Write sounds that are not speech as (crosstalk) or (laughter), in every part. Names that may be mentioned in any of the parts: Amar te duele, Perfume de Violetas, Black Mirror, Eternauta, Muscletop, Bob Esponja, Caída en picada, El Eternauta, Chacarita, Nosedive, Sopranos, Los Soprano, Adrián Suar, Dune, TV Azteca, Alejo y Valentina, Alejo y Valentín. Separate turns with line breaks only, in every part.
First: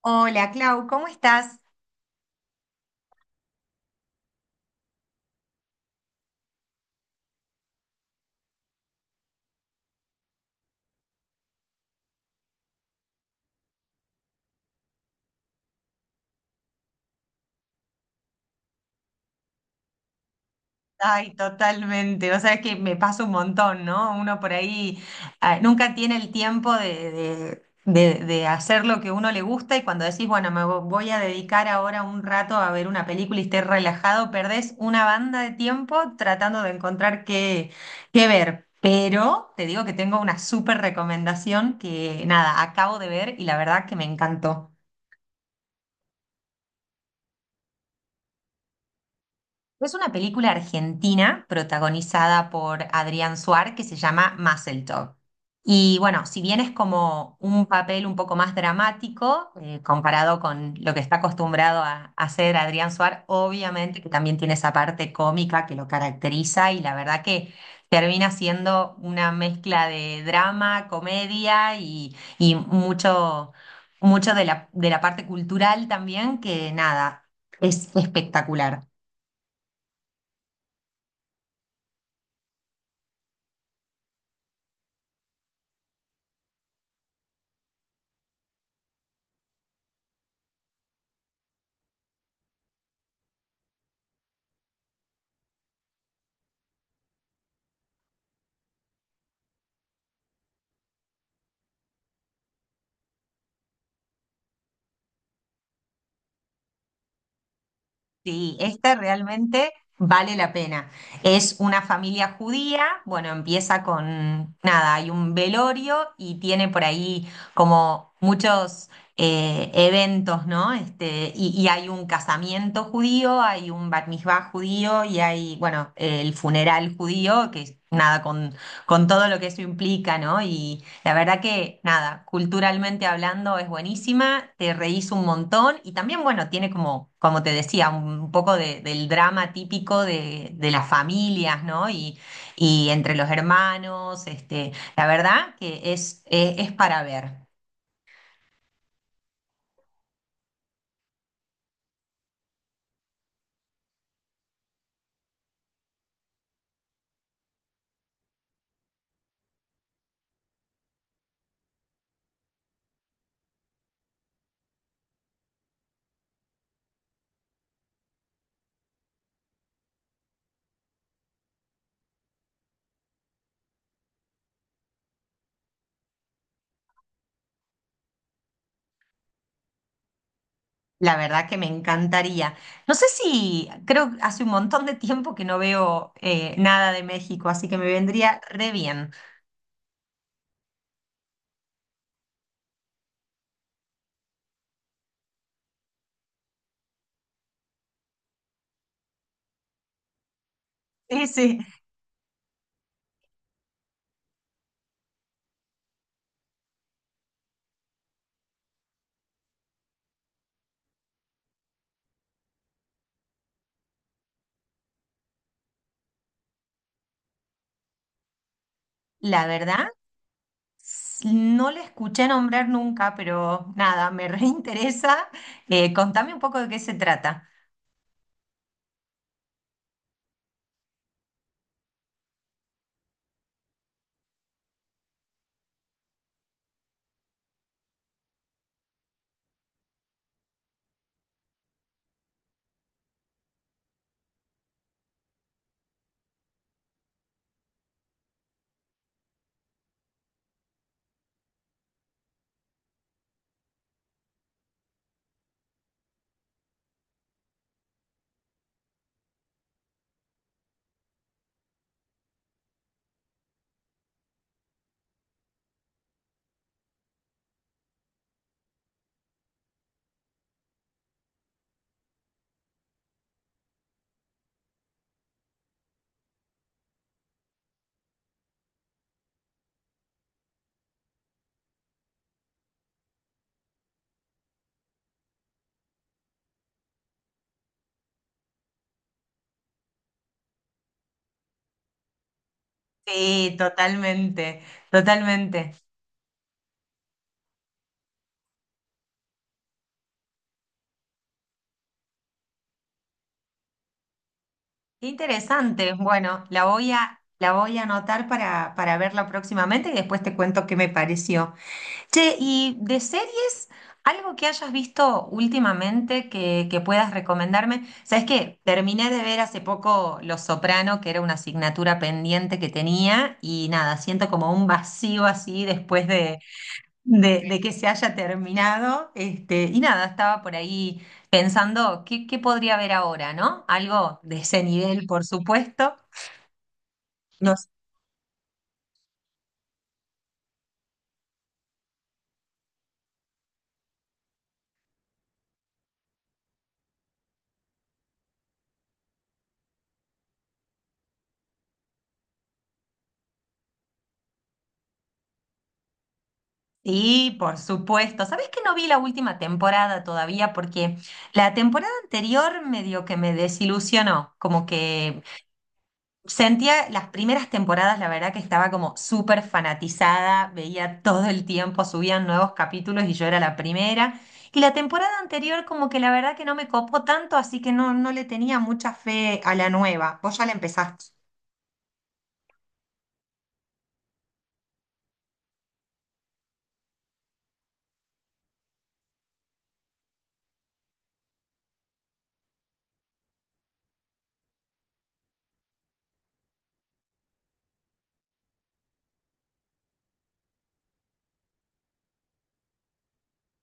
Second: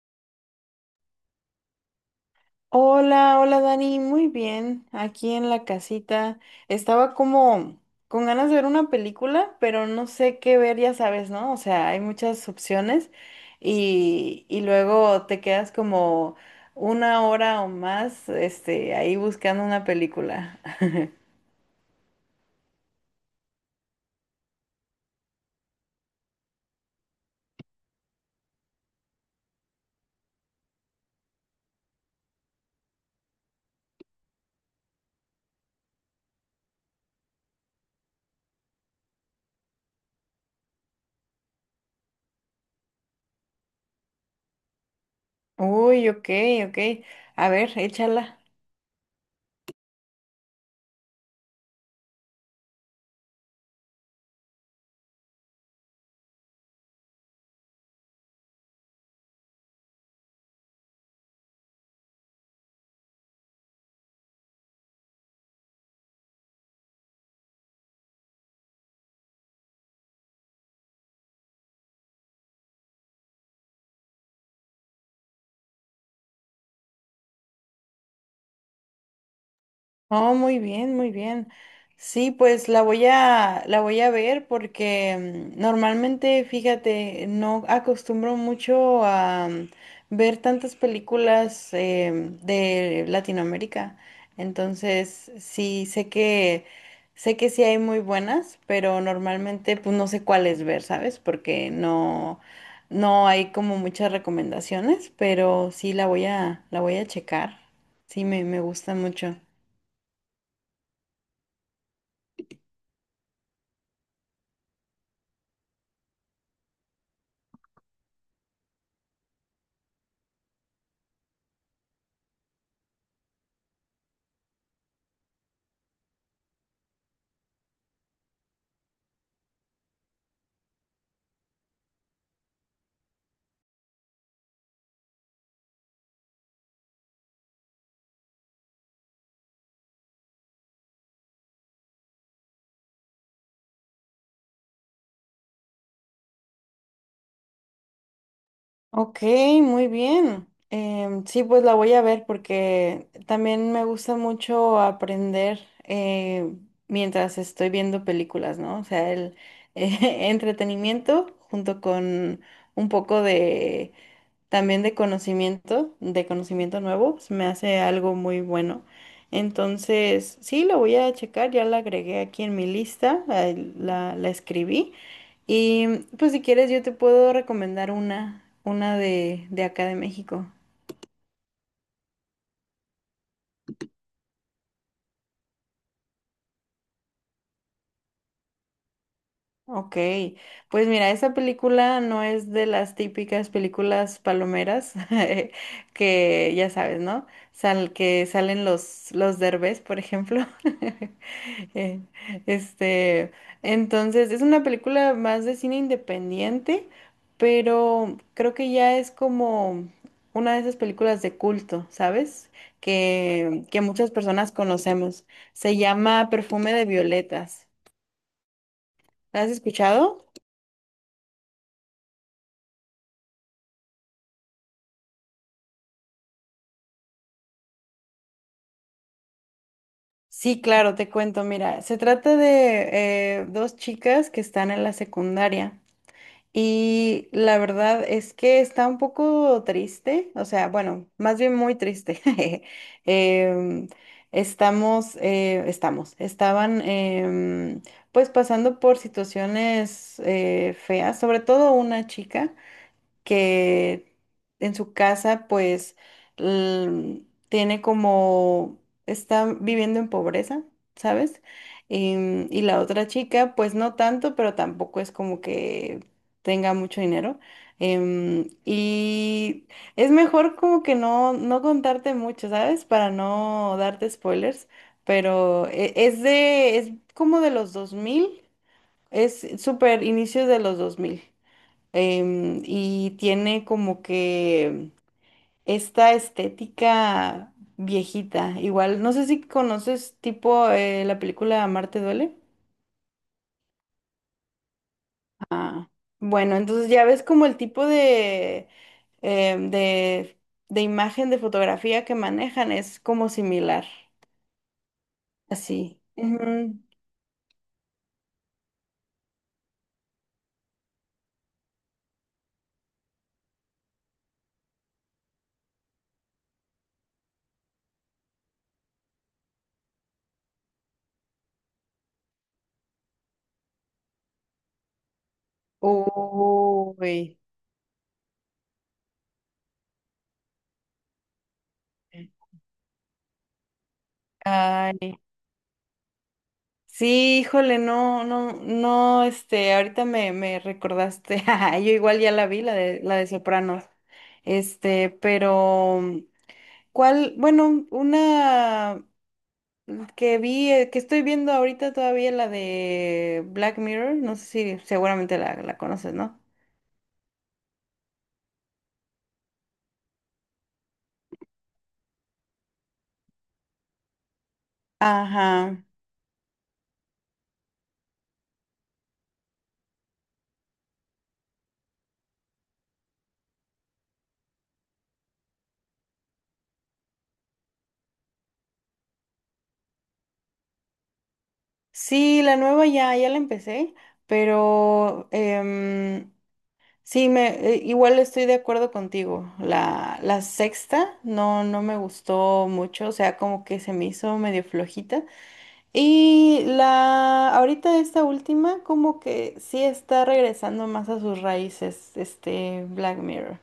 Hola, Clau, ¿cómo estás?
Hola, hola Dani, muy bien, aquí en la casita. Estaba como con ganas de ver una película, pero no sé qué ver, ya sabes, ¿no? O sea, hay muchas opciones y luego te quedas como una hora o más, ahí buscando una película. (laughs)
Ay, totalmente. O sea, es que me pasa un montón, ¿no? Uno por ahí nunca tiene el tiempo de hacer lo que uno le gusta y cuando decís, bueno, voy a dedicar ahora un rato a ver una película y esté relajado, perdés una banda de tiempo tratando de encontrar qué ver. Pero te digo que tengo una súper recomendación que, nada, acabo de ver y la verdad que me encantó.
Uy, ok, ok. A ver, échala.
Es una película argentina protagonizada por Adrián Suar que se llama Muscletop. Y bueno, si bien es como un papel un poco más dramático comparado con lo que está acostumbrado a hacer Adrián Suar, obviamente que también tiene esa parte cómica que lo caracteriza y la verdad que termina siendo una mezcla de drama, comedia y mucho de de la parte cultural también, que nada, es espectacular.
Oh, muy bien, muy bien. Sí, pues la voy a ver porque normalmente, fíjate, no acostumbro mucho a ver tantas películas de Latinoamérica. Entonces, sí, sé que sí hay muy buenas, pero normalmente pues no sé cuáles ver, ¿sabes? Porque no hay como muchas recomendaciones, pero sí la voy a checar. Sí,
Sí,
me gusta
esta
mucho.
realmente vale la pena. Es una familia judía, bueno, empieza con nada, hay un velorio y tiene por ahí como muchos eventos, ¿no? Este, y hay un casamiento judío, hay un bar mitzvah judío y hay, bueno, el funeral judío, que es nada con todo lo que eso implica, ¿no? La verdad que nada, culturalmente hablando es buenísima, te reís un montón y también, bueno, tiene como, como te decía, un poco del drama típico de las familias, ¿no? Y entre los hermanos, este, la verdad que es para ver.
Ok, muy bien. Sí, pues la voy a ver porque también me gusta mucho aprender eh, mientras estoy viendo películas, ¿no? O sea, el (laughs) entretenimiento junto con un poco de también de conocimiento nuevo, se me hace algo muy bueno. Entonces, sí, lo voy a checar, ya la agregué aquí en mi lista, ahí la escribí. Y pues si quieres yo te puedo recomendar una de acá de México.
La verdad que me encantaría. No sé si, creo que hace un montón de tiempo que no veo nada de México, así que me vendría re bien. (laughs)
Ok, pues mira, esa película no es de las típicas películas palomeras (laughs) que ya sabes, ¿no? Que salen los Derbez, por ejemplo. (laughs)
Sí, sí.
Eh, Este, entonces, es una película más de cine independiente, pero creo que ya es como una de esas películas de culto, ¿sabes? Que muchas personas conocemos. Se llama Perfume de Violetas. ¿La
La
has
verdad.
escuchado?
No le escuché nombrar nunca, pero nada, me (laughs) reinteresa. Contame un poco de qué se trata.
Sí, claro, te cuento. Mira, se trata de dos chicas que están en la secundaria y la verdad es que está un poco triste, o sea, bueno, más bien muy triste. (laughs) Em, estaban pues pasando por situaciones feas, sobre todo una chica que en su casa pues l- tiene como, está viviendo en pobreza, ¿sabes? Y la otra chica pues no tanto, pero tampoco es como que tenga mucho dinero. Y es mejor como que no contarte mucho, ¿sabes? Para no darte spoilers, pero es como de los dos mil, es súper inicios de los dos mil, y tiene como que esta estética viejita. Igual, no sé si conoces tipo la película Amar te duele.
Sí, totalmente, totalmente.
Ah, bueno, entonces ya ves como el tipo de, em, de imagen, de fotografía que manejan es como similar,
Qué interesante.
así.
Bueno, la
Ujú.
voy la voy a anotar para verla próximamente y después te cuento qué me pareció. Che, y de series, algo que hayas visto últimamente que puedas recomendarme. ¿Sabes qué? Terminé de ver hace poco Los Soprano, que era una asignatura pendiente que tenía, y nada, siento como un vacío así después
Uy,
de que se haya terminado. Este, y nada, estaba por ahí pensando qué podría ver ahora, ¿no? Algo de ese nivel,
ay,
por supuesto.
Sí,
No.
híjole, no, no, no, ahorita me recordaste. (laughs) Ajá, yo igual ya la vi, la de Sopranos, este, pero, ¿cuál? Bueno, una que vi, que estoy viendo ahorita todavía, la de Black Mirror, no sé si seguramente la conoces, ¿no?
Sí, por supuesto. ¿Sabes que no vi la última temporada todavía? Porque la temporada anterior medio que me desilusionó, como que
Ajá,
sentía las primeras temporadas, la verdad que estaba como súper fanatizada, veía todo el tiempo, subían nuevos capítulos y yo era la primera. Y la temporada anterior como que la verdad que no me copó tanto, así que no, no le tenía mucha fe a la nueva. Vos ya la empezaste.
sí, la nueva ya la empecé, pero, em, sí, igual estoy de acuerdo contigo. La sexta no me gustó mucho, o sea, como que se me hizo medio flojita. Ahorita esta última, como que sí está regresando más a sus raíces, este Black Mirror.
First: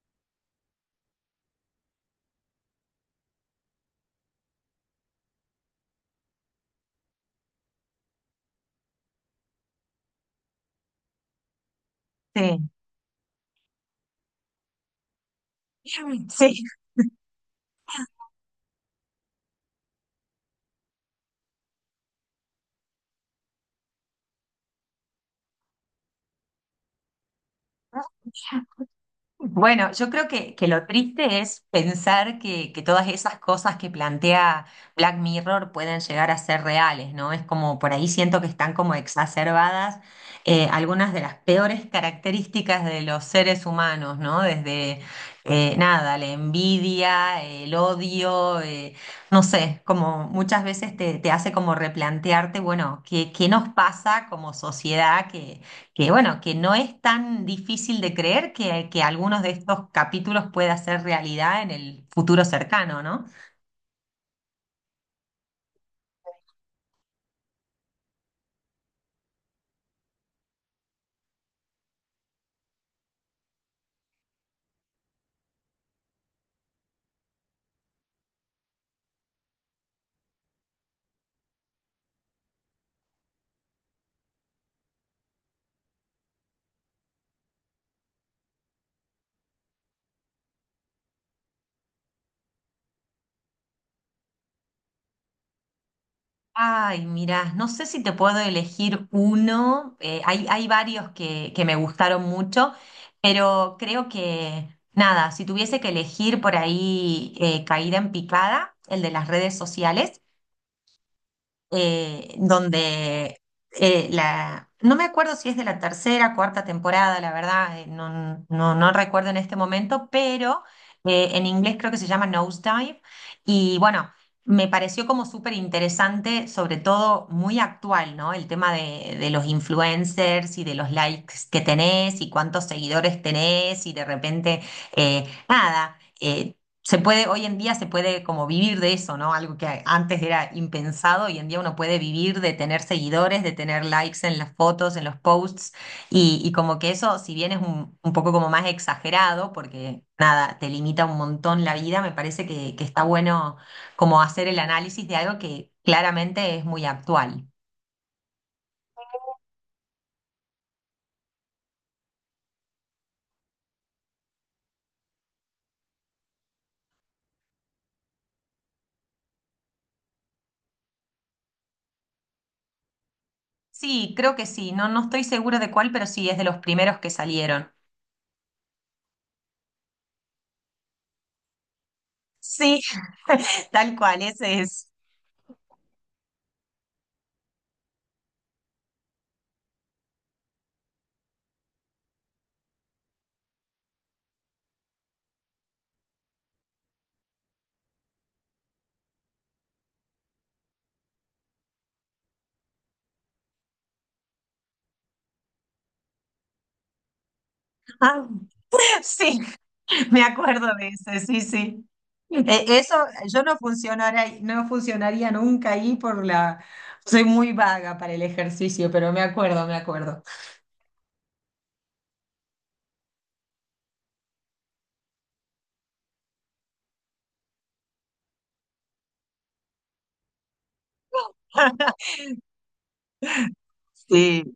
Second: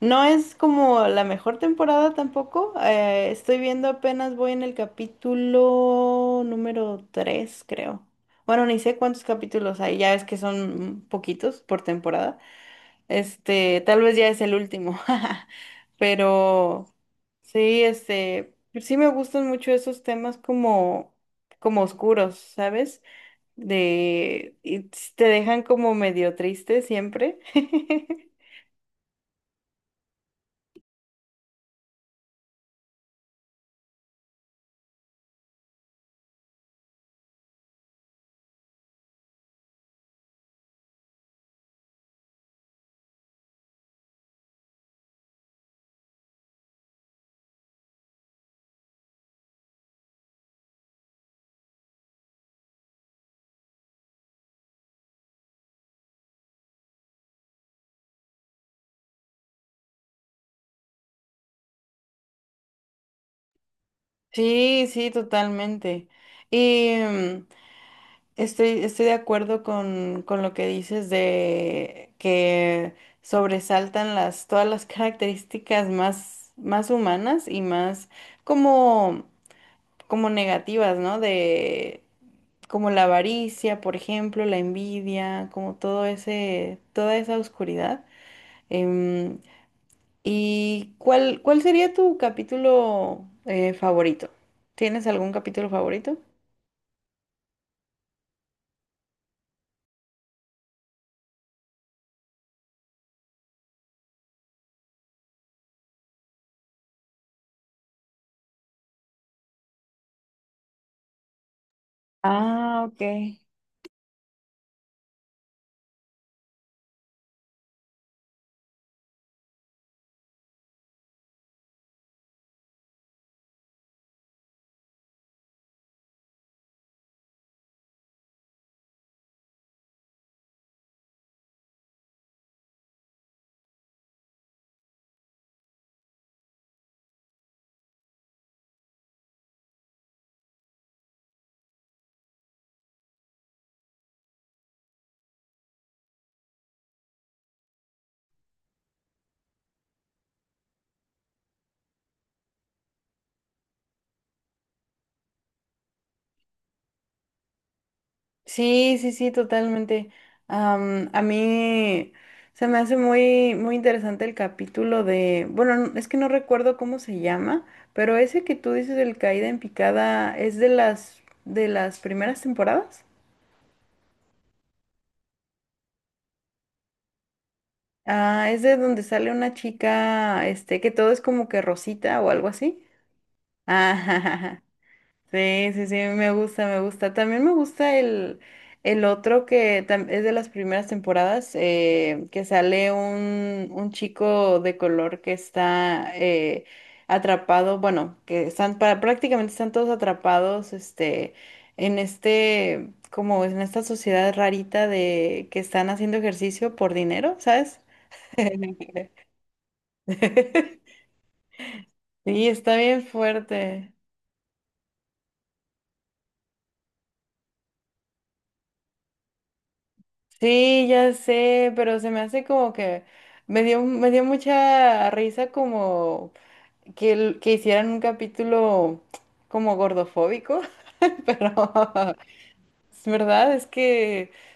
No es como la mejor temporada tampoco. Estoy viendo apenas, voy en el capítulo número 3 creo. Bueno, ni sé cuántos capítulos hay, ya ves que son poquitos por temporada.
Sí.
Tal vez ya es el último, (laughs)
(laughs)
pero sí, sí me gustan mucho esos temas como como oscuros, ¿sabes? Te dejan como medio triste siempre. (laughs)
Sí. Bueno, yo creo que lo triste es pensar que todas esas cosas que plantea Black Mirror pueden llegar a ser reales, ¿no? Es como por ahí siento que están como exacerbadas algunas de las peores características de los seres humanos, ¿no? Desde nada, la envidia, el odio, no sé, como muchas veces te hace como replantearte, bueno, ¿ qué nos pasa como sociedad que bueno, que no es tan difícil de creer que algunos de estos capítulos pueda ser realidad en el futuro cercano, ¿no?
Sí, sí, totalmente. Y estoy de acuerdo con lo que dices de que sobresaltan todas las características más, más humanas y más como como negativas, ¿no? De como la avaricia, por ejemplo, la envidia, como todo ese, toda esa oscuridad. Em, ¿Y cuál sería tu capítulo favorito? ¿Tienes algún capítulo favorito?
Ay, mira, no sé si te puedo elegir uno. Hay, hay varios que me gustaron mucho, pero creo que, nada, si tuviese que elegir por ahí Caída en picada, el de las redes sociales,
Ah, ok.
donde la, no me acuerdo si es de la tercera, cuarta temporada, la verdad, no, no, no recuerdo en este momento, pero en inglés creo que se llama Nosedive. Y bueno, me pareció como súper interesante, sobre todo muy actual, ¿no? El tema de los influencers y de los likes que tenés y cuántos seguidores tenés y de repente, nada. Se puede, hoy en día se puede como vivir de eso, ¿no? Algo que antes era impensado, hoy en día uno puede vivir de tener seguidores, de tener likes en las fotos, en los posts, y como que eso, si bien es un poco como más exagerado, porque nada, te limita un montón la vida, me parece que está bueno como hacer el análisis de algo que claramente es muy actual.
Sí, sí, sí, totalmente. Am, a mí se me hace muy, muy interesante el capítulo de, bueno, es que no recuerdo cómo se llama, pero ese que tú dices del caída en picada es de las primeras temporadas.
Sí, creo que sí, no, no estoy segura de cuál, pero sí, es de los primeros que salieron.
Ah, es de donde sale una chica, que todo es como que rosita o algo
Sí,
así.
(laughs) tal cual, ese
Ah,
es.
(laughs) sí, sí, sí, me gusta, me gusta. También me gusta el otro que es de las primeras temporadas, que sale un chico de color que está atrapado, bueno, que están prácticamente están todos atrapados, en este, como en esta sociedad rarita de que están haciendo ejercicio por dinero, ¿sabes?
(laughs) sí. (laughs) Me acuerdo de
(laughs)
eso, sí, sí.
Sí, está
Eso
bien
yo no
fuerte.
funcionaría, no funcionaría nunca ahí por la... Soy muy vaga para el ejercicio, pero me acuerdo, me acuerdo.
Sí, ya sé, pero se me hace como que me dio mucha risa como que hicieran un capítulo como gordofóbico, (laughs) pero
(laughs)
(laughs) es verdad, es que
Sí,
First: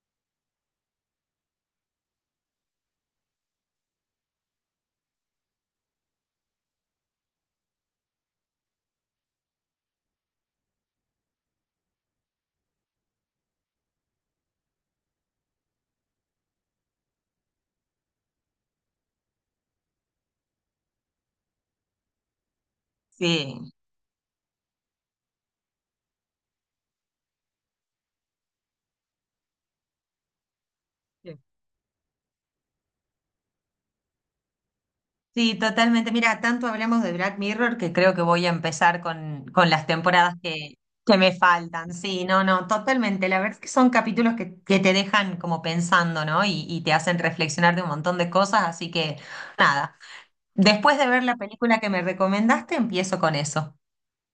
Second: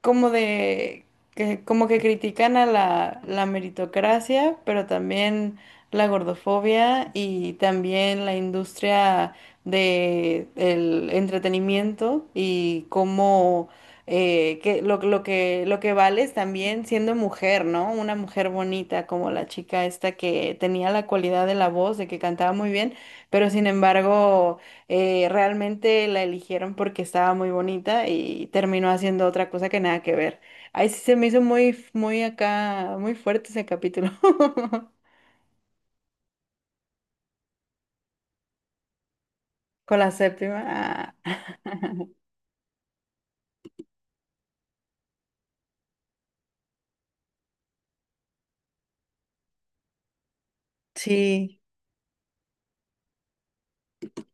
como de que como que critican a la meritocracia, pero también la gordofobia y también la industria de el entretenimiento y cómo lo que vale es también siendo mujer, ¿no? Una mujer bonita como la chica esta que tenía la cualidad de la voz, de que cantaba muy bien, pero sin
sí.
embargo realmente la eligieron porque estaba muy bonita y terminó haciendo otra cosa que nada que ver. Ahí sí se me
Sí.
hizo muy, muy acá, muy fuerte ese capítulo. (laughs)
Sí, totalmente. Mira, tanto hablamos de Black Mirror que creo que voy a empezar con las
Con la
temporadas
séptima. Ah,
que me faltan. Sí, no, no, totalmente. La verdad es que son capítulos que te dejan como pensando, ¿no? Y te hacen reflexionar de un montón de cosas, así que nada. Después de ver la
sí.
película que me recomendaste, empiezo con eso.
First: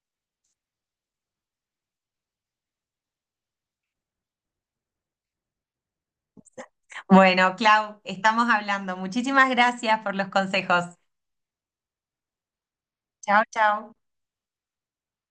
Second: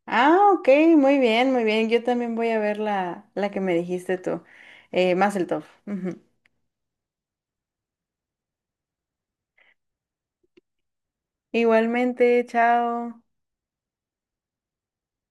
Ah, ok, muy bien, muy bien. Yo también voy a ver la que me dijiste tú. Mazel Tov. Ujú.
Bueno, Clau, estamos hablando. Muchísimas gracias por los consejos.
Igualmente, chao.
Chao, chao.